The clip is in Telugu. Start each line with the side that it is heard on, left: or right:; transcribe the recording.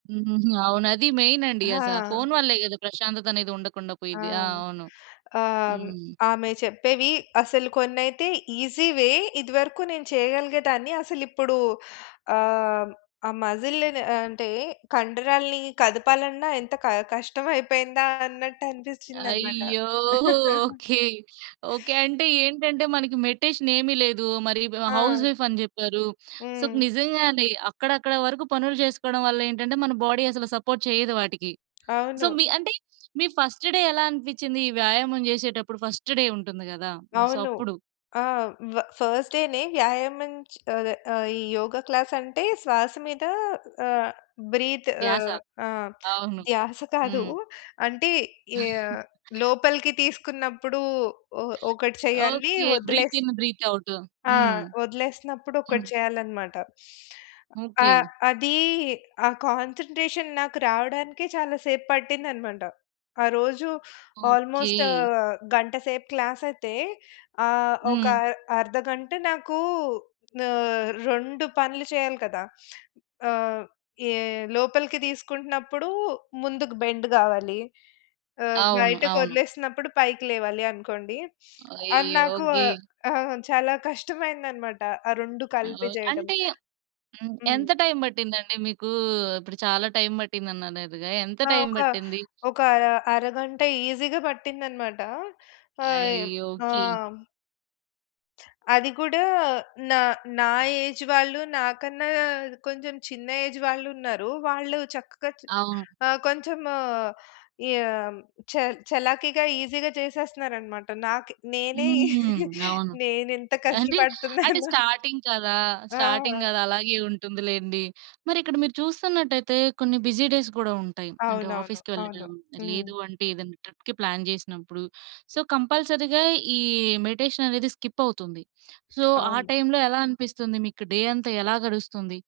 right: హుహుహు. అవును. అది మెయిన్ అండి అసలా.
left: ఆ!
right: ఫోన్ వల్లే కదా! ప్రశాంతతనేది ఉండకుండా
left: ఆ!
right: పోయిద్ది. ఆ! అవును.
left: ఆహ్, హ్మ్,
right: హ్మ్.
left: ఆమె చెప్పేవి అసలు కొన్నైతే ఈజీవే. ఇదివరకు నేను చేయగలిగేదాన్ని. అసలిప్పుడు ఆహ్, హ్మ్, ఆ మజిల్‌ న్ అంటే, కండరాల్ని కదపాలన్నా ఎంత క కష్టం అయిపోయిందా అన్నట్టు అనిపించిందన్నమాట.
right: అయ్యో! ఓకే. ఓకే. అంటే ఏంటంటే, మనకి మెడిటేషన్ ఏమి లేదు. మరి బ హౌస్
left: ఆ!
right: వైఫ్ అని చెప్పారు. సో, క్
left: హ్మ్.
right: నిజంగానే అక్కడక్కడ వరకు పనులు చేసుకోవడం వల్ల ఏంటంటే, మన బాడీ అసలు సపోర్ట్ చేయదు వాటికి. సో,
left: అవును.
right: మీ అంటే మీ ఫస్ట్ డే ఎలా అనిపించింది ఈ వ్యాయామం చేసేటప్పుడు ఫస్ట్ డే ఉంటుంది కదా! సో,
left: అవును.
right: అప్పుడు?
left: ఆ! వ ఫస్ట్ డేనే వ్యాయామం చ్ అదే ఆహ్, ఈ యోగ క్లాస్ అంటే శ్వాస మీద ఆహ్, బ్రీత్
right: ధ్యాస.
left: ఆహ్, ఆ!
right: అవును.
left: ధ్యాస కాదు.
right: హ్మ్.
left: అంటే యా లోపలికి తీసుకున్నప్పుడు, ఒ ఒకటి చేయాలి.
right: ఓకే.
left: వదిలేసి
right: బ్రీతిన్, బ్రీత్ అవుటు
left: ఆ!
right: హ్మ్.
left: వదిలేసినప్పుడు ఒకటి
right: హ్మ్.
left: చేయాలన్నమాట.
right: ఓకే.
left: ఆహ్, అది ఆ కాన్సంట్రేషన్ నాకు రావడానికే చాలా సేపు పట్టిందన్నమాట. ఆ రోజు
right: ఓకే.
left: ఆల్‌మోస్ట్ ఆహ్, గంట సేపు క్లాసయితే ఆహ్, ఒక
right: హ్మ్.
left: అర్ అర్ధగంట నాకు ఆహ్, 2 పనులు చేయాలి కదా! ఆహ్, యే లోపలికి తీసుకుంటున్నప్పుడు ముందుకు బెండ్ కావాలి. ఆహ్,
right: అవును. అవును.
left: బయటకొదిలేసినప్పుడు పైకి లేవాలి అనుకోండి. అది
right: అయ్యో!
left: నాకు
right: గే
left: ఆహ్, ఆహ్, చాలా కష్టమైందనమాట ఆ 2
right: అవ్
left: కలిపి చేయడం.
right: అంటే హ్మ్, ఎంత
left: హ్మ్.
right: టైమ్ పట్టిందండి మీకు? ఇప్పుడు చాలా టైమ్ పట్టిందనన్నారుగా. ఎంత
left: ఆ!
right: టైమ్
left: ఒక
right: పట్టింది?
left: ఒక అర అరగంట ఈజీగా పట్టిందన్నమాట. హాయమ్
right: అయ్యో!
left: ఆ!
right: ఓకె.
left: హ్మ్. అది కూడా నా నా ఏజ్ వాళ్ళు, నాకన్నా కొంచెం చిన్న ఏజ్ వాళ్ళున్నారు. వాళ్ళు చక్కగా చ్
right: అవును.
left: ఆ! కొంచెం ఈ ఆహ్, హ్మ్, చల్ చలాకీగా ఈజీగా చేసేస్తన్నారన్నమాట. నాకి నేనే
right: హ్మ్. అవును.
left: నేనెంత
right: అంటే, అంటే
left: కష్టపడుతున్నానో.
right: స్టార్టింగ్ కదా! స్టార్టింగ్
left: ఆ!
right: కదా! అలాగే ఉంటుంది లేండి. మరిక్కడ మీరు చూస్తున్నట్టయితే కొన్ని బిజీ డేస్ కూడా ఉంటాయి. అంటే
left: అవునవును.
right: ఆఫీస్‌కి
left: అవును.
right: వెళ్ళడం,
left: హ్మ్.
right: లేదు అంటే ఏదైనా ట్రిప్‌కి ప్లాన్ చేసినప్పుడు, సో, కంపల్సరీ‌గా ఈ మెడిటేషన్ అనేది స్కిప్ అవుతుంది. సో, ఆ
left: అవును.
right: టైమ్‌లో ఎలా అనిపిస్తుంది మీకు? డే అంతా ఎలా గడుస్తుంది?